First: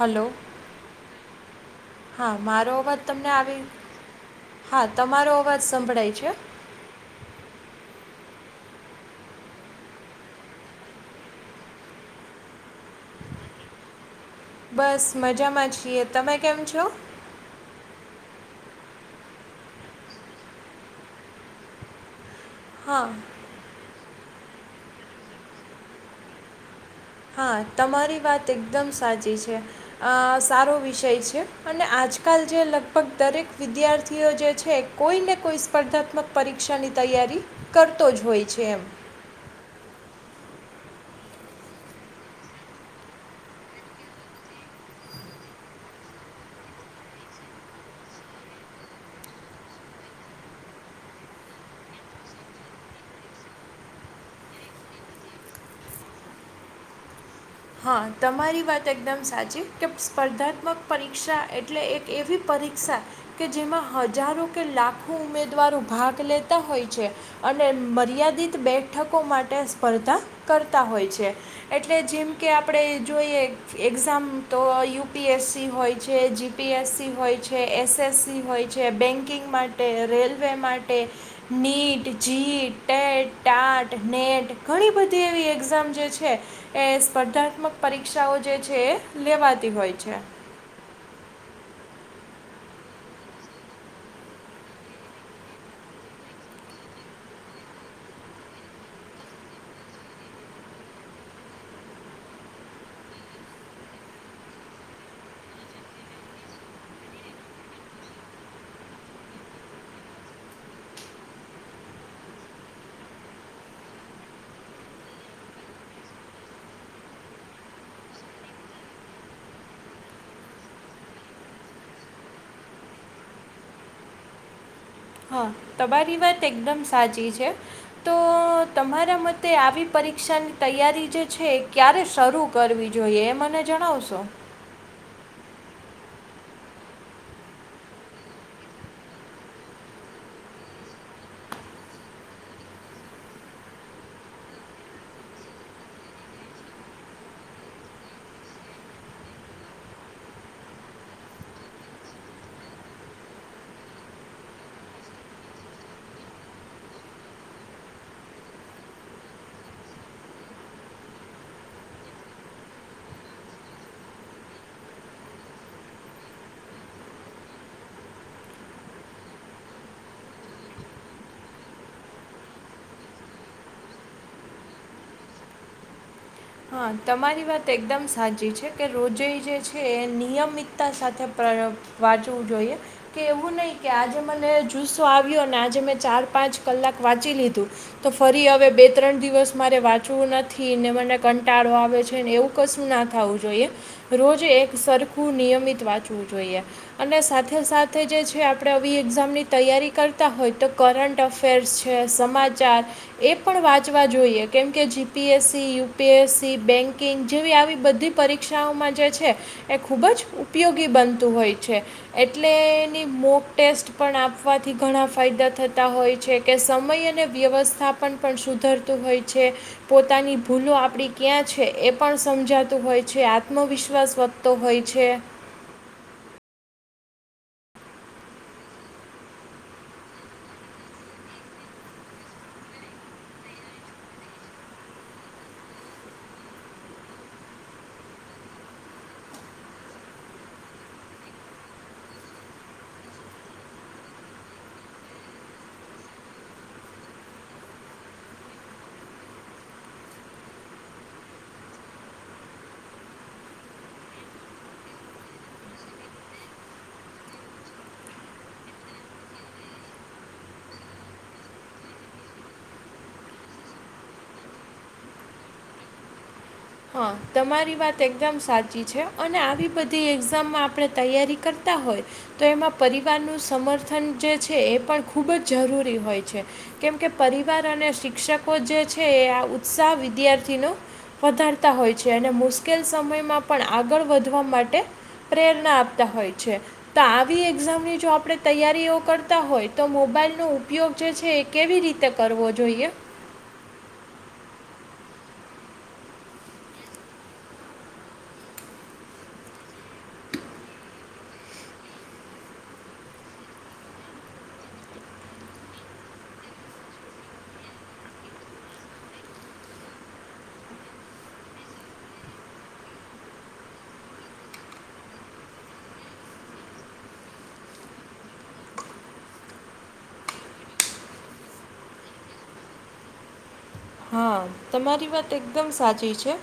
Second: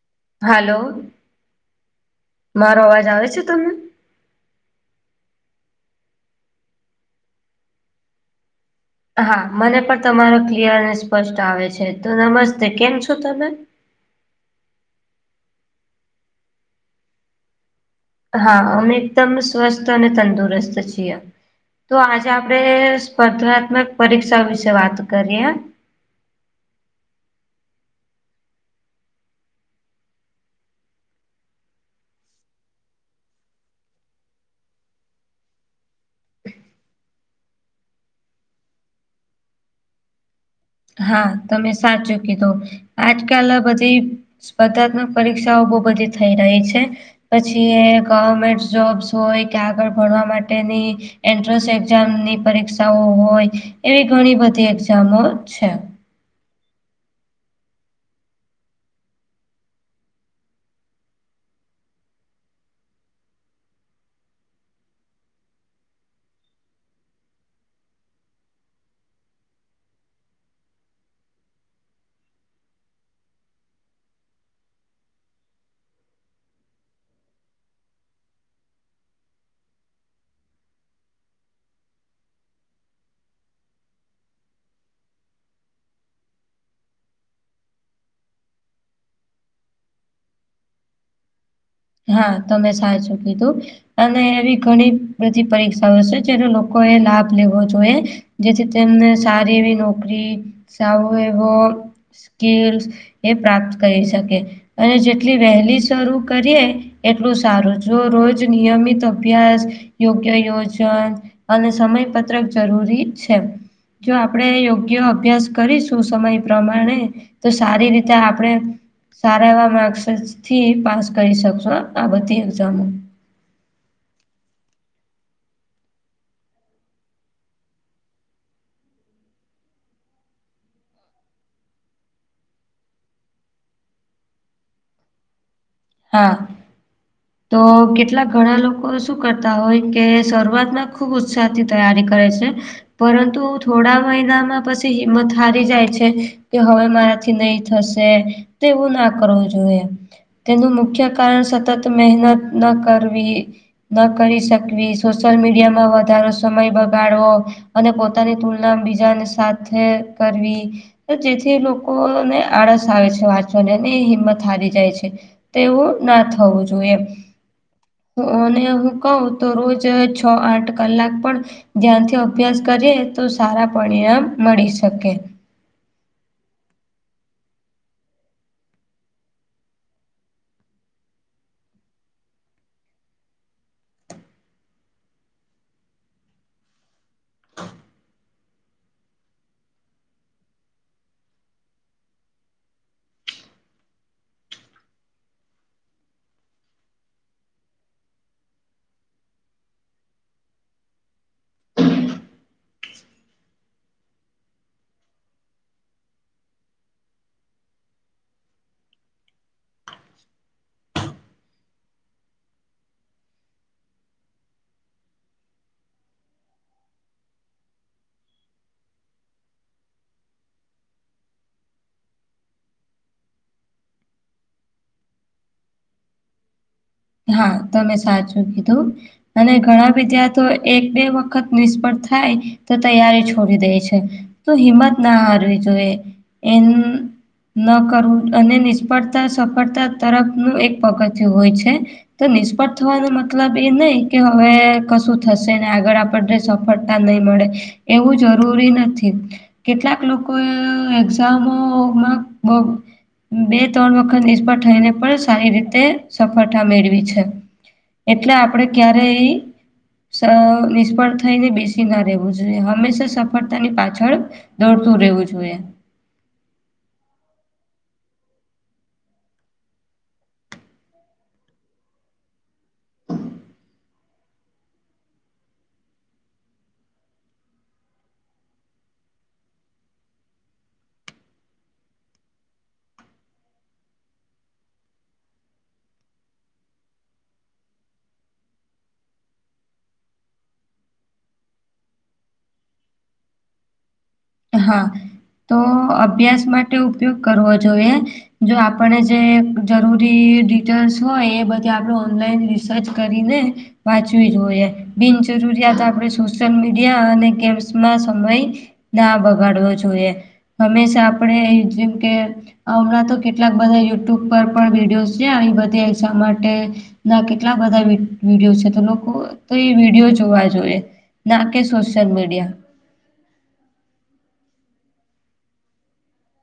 Hello hello હા મારો અવાજ તમને આવી હા તમારો અવાજ સંભળાય છે હા મને પણ તમારો ક્લિયર અને સ્પષ્ટ આવે છે તો નમસ્તે કેમ છો તમે બસ મજામાં છીએ તમે કેમ છો હા અમે એકદમ સ્વસ્થ અને તંદુરસ્ત છીએ તો આજે આપડે હા સ્પર્ધાત્મક પરીક્ષા વિશે વાત કરીએ હા તમારી વાત એકદમ સાચી છે સારો વિષય છે અને આજકાલ જે લગભગ દરેક વિદ્યાર્થીઓ જે છે કોઈને કોઈ સ્પર્ધાત્મક પરીક્ષાની તૈયારી કરતો જ હોય છે એમ હા તમે સાચું કીધું આજકાલ બધી સ્પર્ધાત્મક પરીક્ષાઓ બહુ બધી થઈ રહી છે પછી એ ગવર્મેન્ટ જોબ્સ હોય કે આગળ ભણવા માટેની એન્ટ્રન્સ એક્ઝામની પરીક્ષાઓ હોય એવી ઘણી બધી એક્ઝામો છે હા તમારી વાત એકદમ સાચી કે સ્પર્ધાત્મક પરીક્ષા એટલે એક એવી પરીક્ષા કે જેમાં હજારો કે લાખો ઉમેદવારો ભાગ લેતા હોય છે અને મર્યાદિત બેઠકો માટે સ્પર્ધા કરતા હોય છે એટલે જીમ કે આપણે જોઈએ એક્ઝામ તો યુપીએસસી હોય છે જી પીએસસી હોય છે એસએસસી હોય છે બેન્કિંગ માટે રેલવે માટે NEET JEE TET TAT NET ઘણી બધી એવી એક્ઝામ જે છે એ સ્પર્ધાત્મક પરીક્ષાઓ જે છે એ લેવાતી હોય છે. હા તમે સાચું કીધું અને એવી ઘણી બધી પરીક્ષાઓ છે જેનો લોકો એ લાભ લેવો જોઈએ. જેથી તેમને સારી એવી નોકરી સાવ એવો સ્કીલસ એ પ્રાપ્ત કરી શકે અને જેટલી વહેલી શરૂ કરીએ એટલું સારું જો રોજ નિયમિત અભ્યાસ યોગ્ય યોજન અને સમયપત્રક જરૂરી છે. જો આપણે યોગ્ય અભ્યાસ કરીશું સમય પ્રમાણે તો સારી રીતે આપણે સારા એવા માર્ક્સથી પાસ કરી શકો. જ આ બધી એકઝામો હા તમારી વાત એકદમ સાચી છે. તો તમારા મતે આવી પરીક્ષાની તૈયારી જે છે એ ક્યારે શરૂ કરવી જોઈએ એ મને જણાવશો? હા તો કેટલાક ઘણા લોકો શું કરતા હોય કે શરૂઆતમાં ખુબ સાથી તૈયારી કરે છે. પરંતુ થોડા મહિનામાં પછી હિંમત હારી જાય છે. કે હવે મારાથી નહીં થશે તો એવું ના કરવું જોઈએ. તેનું મુખ્ય કારણ સતત મહેનત ન કરવી. ન કરી શકવી સોશિયલ મીડિયામાં વધારો સમય બગાડવો અને પોતાની તુલના બીજાને સાથે કરવી. જેથી લોકોને આળસ આવે છે વાંચવાને એ હિંમત હારી જાય છે. તેવું ના થવું જોઈએ એમ અને હું કઉ તો રોજ છ આઠ કલાક પણ ધ્યાનથી અભ્યાસ કરીએ તો સારા પરિણામ મળી શકે. હા તમારી વાત એકદમ સાચી છે કે રોજઈ જે છે એ નિયમિતતા સાથે પ્રરમ વાંચવું જોઈએ. કે એવું નહીં કે આજે મને જુસ્સો આવ્યો ને આજે મેં ચાર પાંચ કલાક વાંચી લીધું. તો ફરી હવે બે ત્રણ દિવસ મારે વાંચવું નથી ને મને કંટાળો આવે છે ને એવું કશું ના થવું જોઈએ. રોજે એક સરખું નિયમિત વાંચવું જોઈએ. અને સાથે સાથે જે છે આપણે આવી એક્ઝામની તૈયારી કરતા હોય તો કરંટ અફ અફેર્સ છે સમાચાર એ પણ વાંચવા જોઈએ કેમ કે જીપીએસસી યુ પીએસસી બેન્કિંગ જેવી આવી બધી પરીક્ષાઓમાં જે છે એ ખૂબ જ ઉપયોગી બનતું હોય છે. એટલે એની મોક ટેસ્ટ પણ આપવાથી ઘણાં ફાયદા થતાં હોય છે. કે સમય અને વ્યવસ્થાપન પણ સુધરતું હોય છે પોતાની ભૂલો આપ આપણી ક્યાં છે એ પણ સમજાતું હોય છે આત્મવિશ્વાસ વધતો હોય છે. હા તમે સાચું કીધું અને ઘણાં વિદ્યાર્થીઓ એક બે વખત નિષ્ફળ થાય તો તૈયારી છોડી દે છે. તો હિંમત ના હારવી જોઈએ એમ ન કરવું અને નિષ્ફળતા સફળતા તરફનું એક પગથિયું હોય છે. તો નિષ્ફળ થવાનો મતલબ એ નઈ કે હવે કશું થશે ને આગળ આપણને સફળતા નહીં મળે એવું જરૂરી નથી. કેટલાક લોકોએ એક્ઝામોમાં બગ બે ત્રણ વખત નિષ્ફળ થઈને પણ સારી રીતે સફળતા મેળવી છે. એટલે આપણે ક્યારેય નિષ્ફળ થઈને બેસી ના રહેવું જોઈએ હંમેશા સફળતાની પાછળ દોડતું રહેવું જોઈએ હા તમારી વાત એકદમ સાચી છે અને આવી બધી એક્ઝામમાં આપણે તૈયારી કરતા હોય તો એમાં પરિવારનું સમર્થન જે છે એ પણ ખૂબ જ જરૂરી હોય છે કેમકે પરિવાર અને શિક્ષકો જે છે આ ઉત્સાહ વિદ્યાર્થીનો પાર હોય છે અને મુશ્કેલ સમયમાં પણ આગળ વધવા માટે પ્રેરણા આપતા હોય છે તો આવી એક્ઝામની જો આપણે તૈયારીઓ કરતા હોય તો મોબાઈલનો ઉપયોગ જે છે કેવી રીતે કરવો જોઈએ હા તો અભ્યાસ માટે ઉપયોગ કરવો જોઈએ જો આપને જે જરૂરી ડિટેલ્સ હોય એ બધે આપડ ઓનલાઈન રિસર્ચ કરીને વાંચવી જોઈએ બિનજરૂરીજ આપણે સોશિયલ મીડિયા અને ગેમ્સમાં સમય ના બગાડવો જોઈએ હંમેશા આપણે જેમકે હમણાં તો કેટલાક બધા યુટ્યુબ પર પણ વિડીયોઝ છે આવી બધી એ માટે ના કેટલા બધા વિડીયો છે તો લોકો તો એ વિડીિયો જોવા જોઈએ ના કે સોશલ મીડિયા હા તમારી વાત એકદમ સાચી છે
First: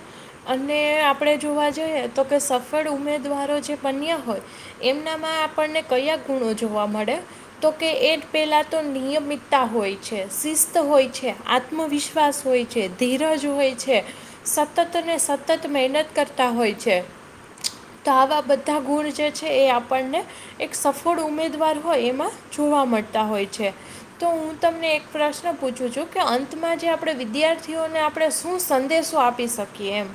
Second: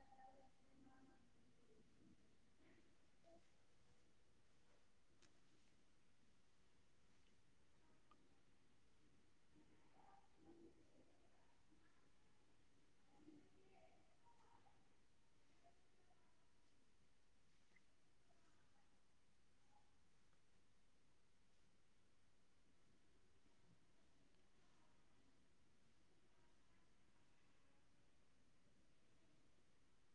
અને આપણે જોવા જઈએ તો કે સફળ ઉમેદવારો જે બન્યા હોય એમનામાં આપણને કયા ગુણો જોવા મળે તો કે એ પેલા તો નિયમિતતા હોય છે શિસ્ત હોય છે આત્મવિશ્વાસ વિશ્વાસ હોય છે ધીરજ હોય છે સતતને સતત મહેનત કરતા હોય છે તો આવા બધા ગુણ જે છે એ આપણને એક સફળ ઉમેદવાર હોય એમાં જોવા મળતા હોય છે તો હું તમને એક પ્રશ્ન પૂછું છું કે અંતમાં જે આપણે વિદ્યાર્થીઓને આપણે શું સંદેશો આપી શકીએ એમ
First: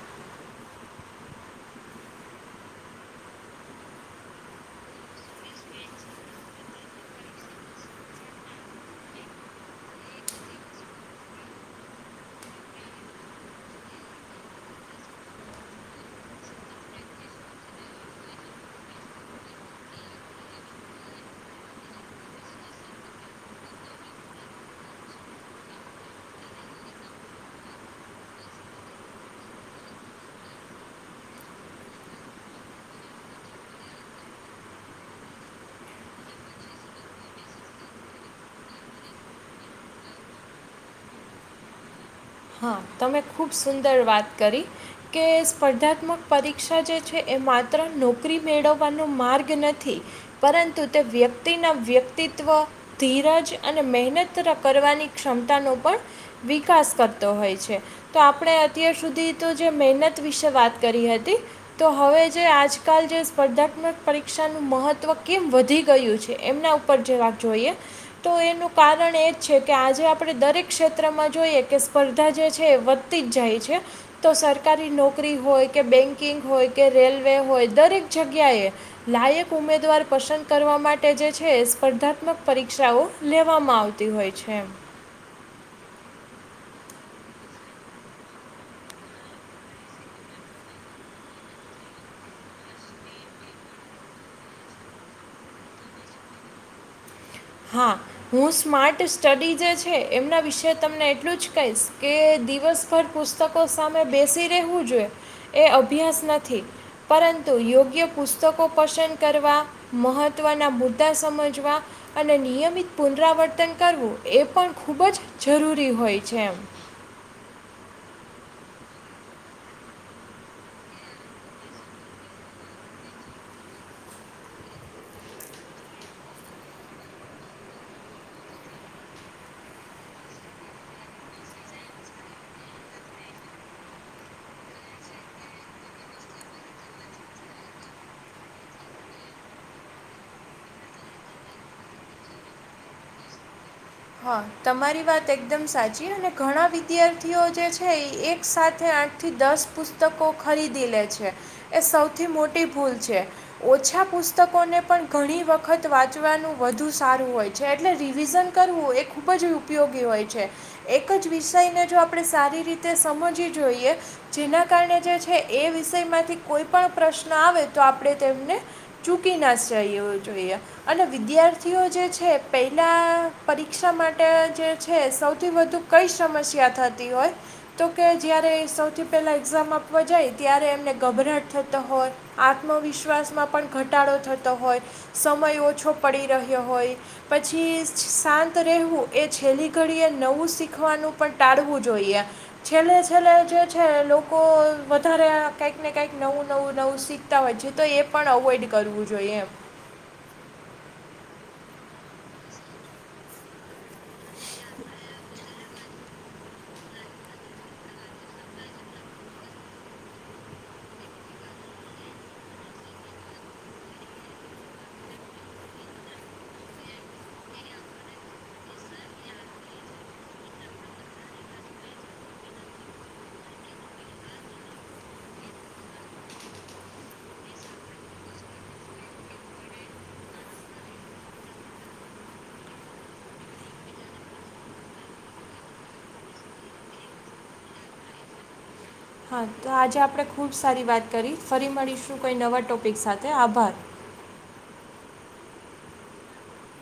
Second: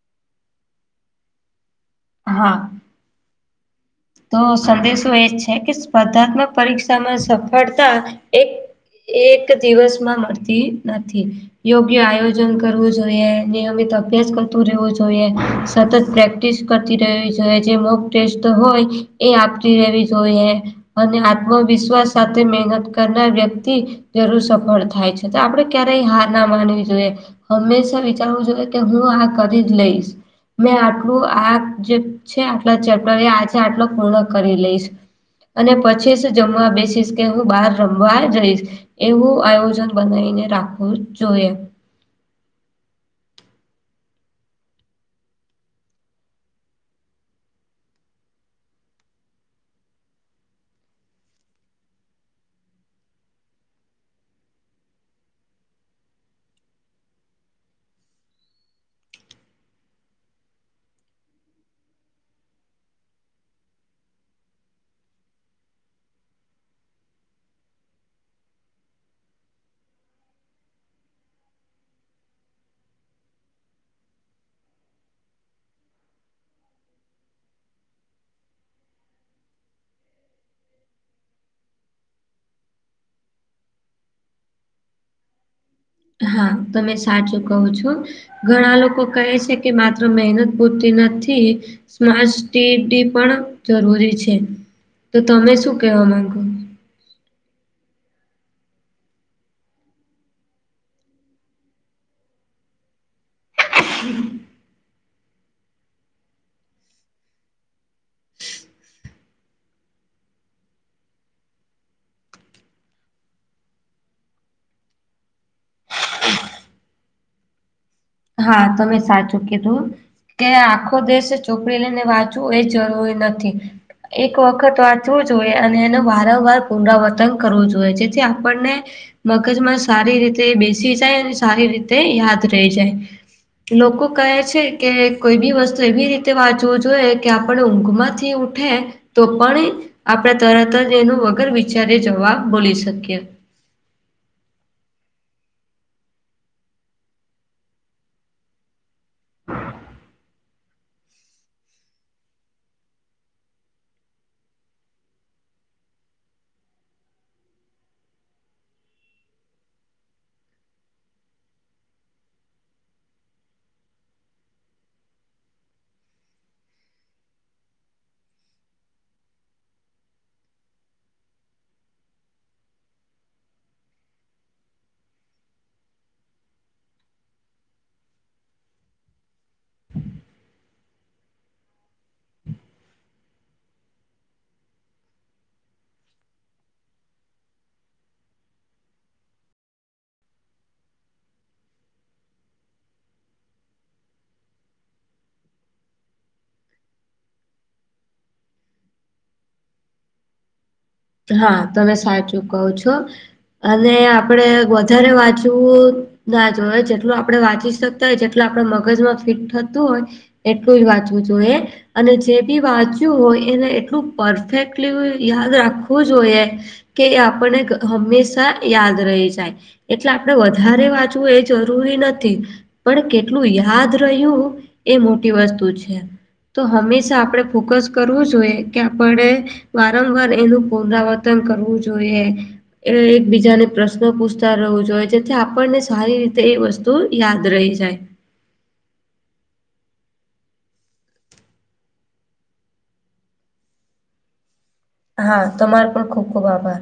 હા તો સંદેશો એ છે કે સ્પર્ધાત્મક પરીક્ષામાં સફળતા એક એક દિવસમાં મળતી નથી યોગ્ય આયોજન કરવું જોઈએ નિયમિત અભ્યાસ કરતું રહેવું જોઈએ સતત પ્રક ટેસ્ટ કરતી રવી છે જે મોગ ટેસ્ટ હોય એ આપતી રહેેવી જોઈએ અને આત્મવિશ્વાસ સાથે મહેનત કરનાર વ્યક્તિ જરૂર સફળ થાય છે તો આપડે ક્યારેય હાર ના માનવી જોઈએ હંમેશા વિચારવું જોઈએ કે હું આ કરી જ લઈશ મેં આટલું આ જે છે આટલા ચેપ્ટર આ છે આટલો પૂર્ણ કરી લઈશ અને પછીસ જમવા બેસીસ કે હું બહાર રમવા જઈશ એવું આયોજન બનાવીને રાખવું જોઈએ હા તમે ખૂબ સુંદર વાત કરી કે સ્પર્ધાત્મક પરીક્ષા જે છે એ માત્ર નોકરી મેળવવાનો માર્ગ નથી પરંતુ તે વ્યક્તિના વ્યક્તિત્વ ધીરજ અને મહેનત કરવાની ક્ષમતાનો પણ વિકાસ કરતો હોય છે તો આપણે અત્યાર સુધી તો જે મહેનત વિશે વાત કરી હતી તો હવે જે આજકાલ જે સ્પર્ધાત્મક પરીક્ષાનું મહત્ત્વ કેમ વધી ગયું છે એમના ઉપર પરચે રાખ જોઈએ તો એનું કારણ એ જ છે કે આજે આપણે દરેક ક્ષેત્રમાં જોઈએ કે સ્પર્ધા જે છે એ વધતી જ જાય છે તો સરકારી નોકરી હોય કે બેન્કિંગ હોય કે રેલવે હોય દરેક જગ્યાએ લાયક ઉમેદવાર પસંદ કરવા માટે જે છે સ્પર્ધાત્મક પરીક્ષાઓ લેવામાં આવતી હોય છે હા તમે સાચું કહો છો. ઘણા લોકો કહે છે કે માત્ર મહેનત પૂરતી નથી. સ્માર્ટ સડી પણ જરૂરી છે તો તમે શું કેવા માંગો. હા. હું સ્માર્ટ સ્ટડી જે છે એમના વિશે તમને એટલું જ કહીશ કે દિવસ ર પુસ્તકો સામે બેસી રહેવું જોઈએ એ અભ્યાસ નથી. પરંતુ યોગ્ય પુસ્તકો પસંદ કરવા. મહત્ત્વના મુદ્દા સમજવા. અને નિયમિત પુનરાવર્તન કરવું એ પણ ખૂબ જ જરૂરી હોય છે એમ. હા તમે સાચું કેધું. કે આખો દેશ છોકરી લઈને વાંચવું એ જરૂરી નથી. [inaudible] એક વખત વાંચવું જોઈએ અને એનું વારંવાર પુનરાવર્તન કરવું જોઈએ જેથી આપણને મગજમાં સારી રીતે બેસી જાય અને સારી રીતે યાદ રહી જાય. લોકો કહે છે કે કોઈ બી વસ્તુ એવી રીતે વાંચવું જોઈએ કે આપણે ઊંઘમાંથી ઉઊઠે તો પણ આપણે તરત જ એનો વગર વિચારી જવાબ બોલી શકીએ. હા તમારી વાત એકદમ સાચી અને ઘણા વિદ્યાર્થીઓ જે છે એ એક સાથે આઠ થી દસ પુસ્તકો ખરીદી લે છે એ સૌથી મોટી ભૂલ છે. ઓછા પુસ્તકોને પણ ઘણી વખત વાંચવાનું વધુ સારું હોય છે એટલે રિવિઝન કરવું એ ખુબ જ ઉપયોગી હોય છે. એક જ વિષયને જો આપણે સારી રીતે સમજીવી જોઈએ. જેના કારણે જે છે એ વિષય માંથી કોઈ પણ પ્રશ્ન આવે તો આપણે તેમને ચૂકી ના જાયું જોઈએ અને વિદ્યાર્થીઓ જે છે પહેલાં પરીક્ષા માટે જે છે સૌથી વધુ કઈ સમસ્યા થતી હોય. તો કે જ્યારે સૌથી પહેલાં એક્ઝામ આપવા જાય ત્યારે એમને ગભરાટ થતા હોત. આત્મવિશ્વાસમાં પણ ઘટાડો થતો હોય. સમય ઓછો પડી રહ્યો હોય પછી. શાંત રહેવું એ છેલ્લી ઘડીએ નવું શીખવાનું પણ ટાળવું જોઈએ. છેલ્લે છેલ્લે જે છે લોકો વધારે કઈક ને કંક નવું નવું નવું શીખ. તા હોય છે તો એ પણ અવોઇડ કરવું જોઈએ એમ. હા તમે સાચું કવો છો. અને આપડે વધારે વાંચવું. ના જોવે જેટલું આપડે વાંચી શકતા હોય જેટલું આપડે મગજમાં ફિટ થતું હોય. એટલું જ વાંચવું જોું એ. અને જે બી વાંચ્યું હોય એને એટલું પરફેક્ટલી યાદ રાખવું જોઈએ. કે આપણને હંમેશા યાદ રહી જાય. એટલે આપણેે વધારે વાંચવું એ જરૂરી નથી. પણ કેટલું યાદ રહ્યું એ મોટી વસ્તુ છે. તો હંમેશા આપણે ફોકસ કરવું જોઈએ કે આપણે વારંવાર એનું પુનરાવર્તન કરવું જોઈએ. એ એકબીજાને પ્રશ્ન પૂછતા રહેવું જોઈએ જેથી આપણને સારી રીતે એ વસ્તુ યાદ રહી જાય. હા તો આજે આપણે ખૂબ સારી વાત કરી ફરી મળીશું કોઈ નવા ટોપિક સાથે આભાર. હા તમારો પણ ખુબ ખુબ આભાર.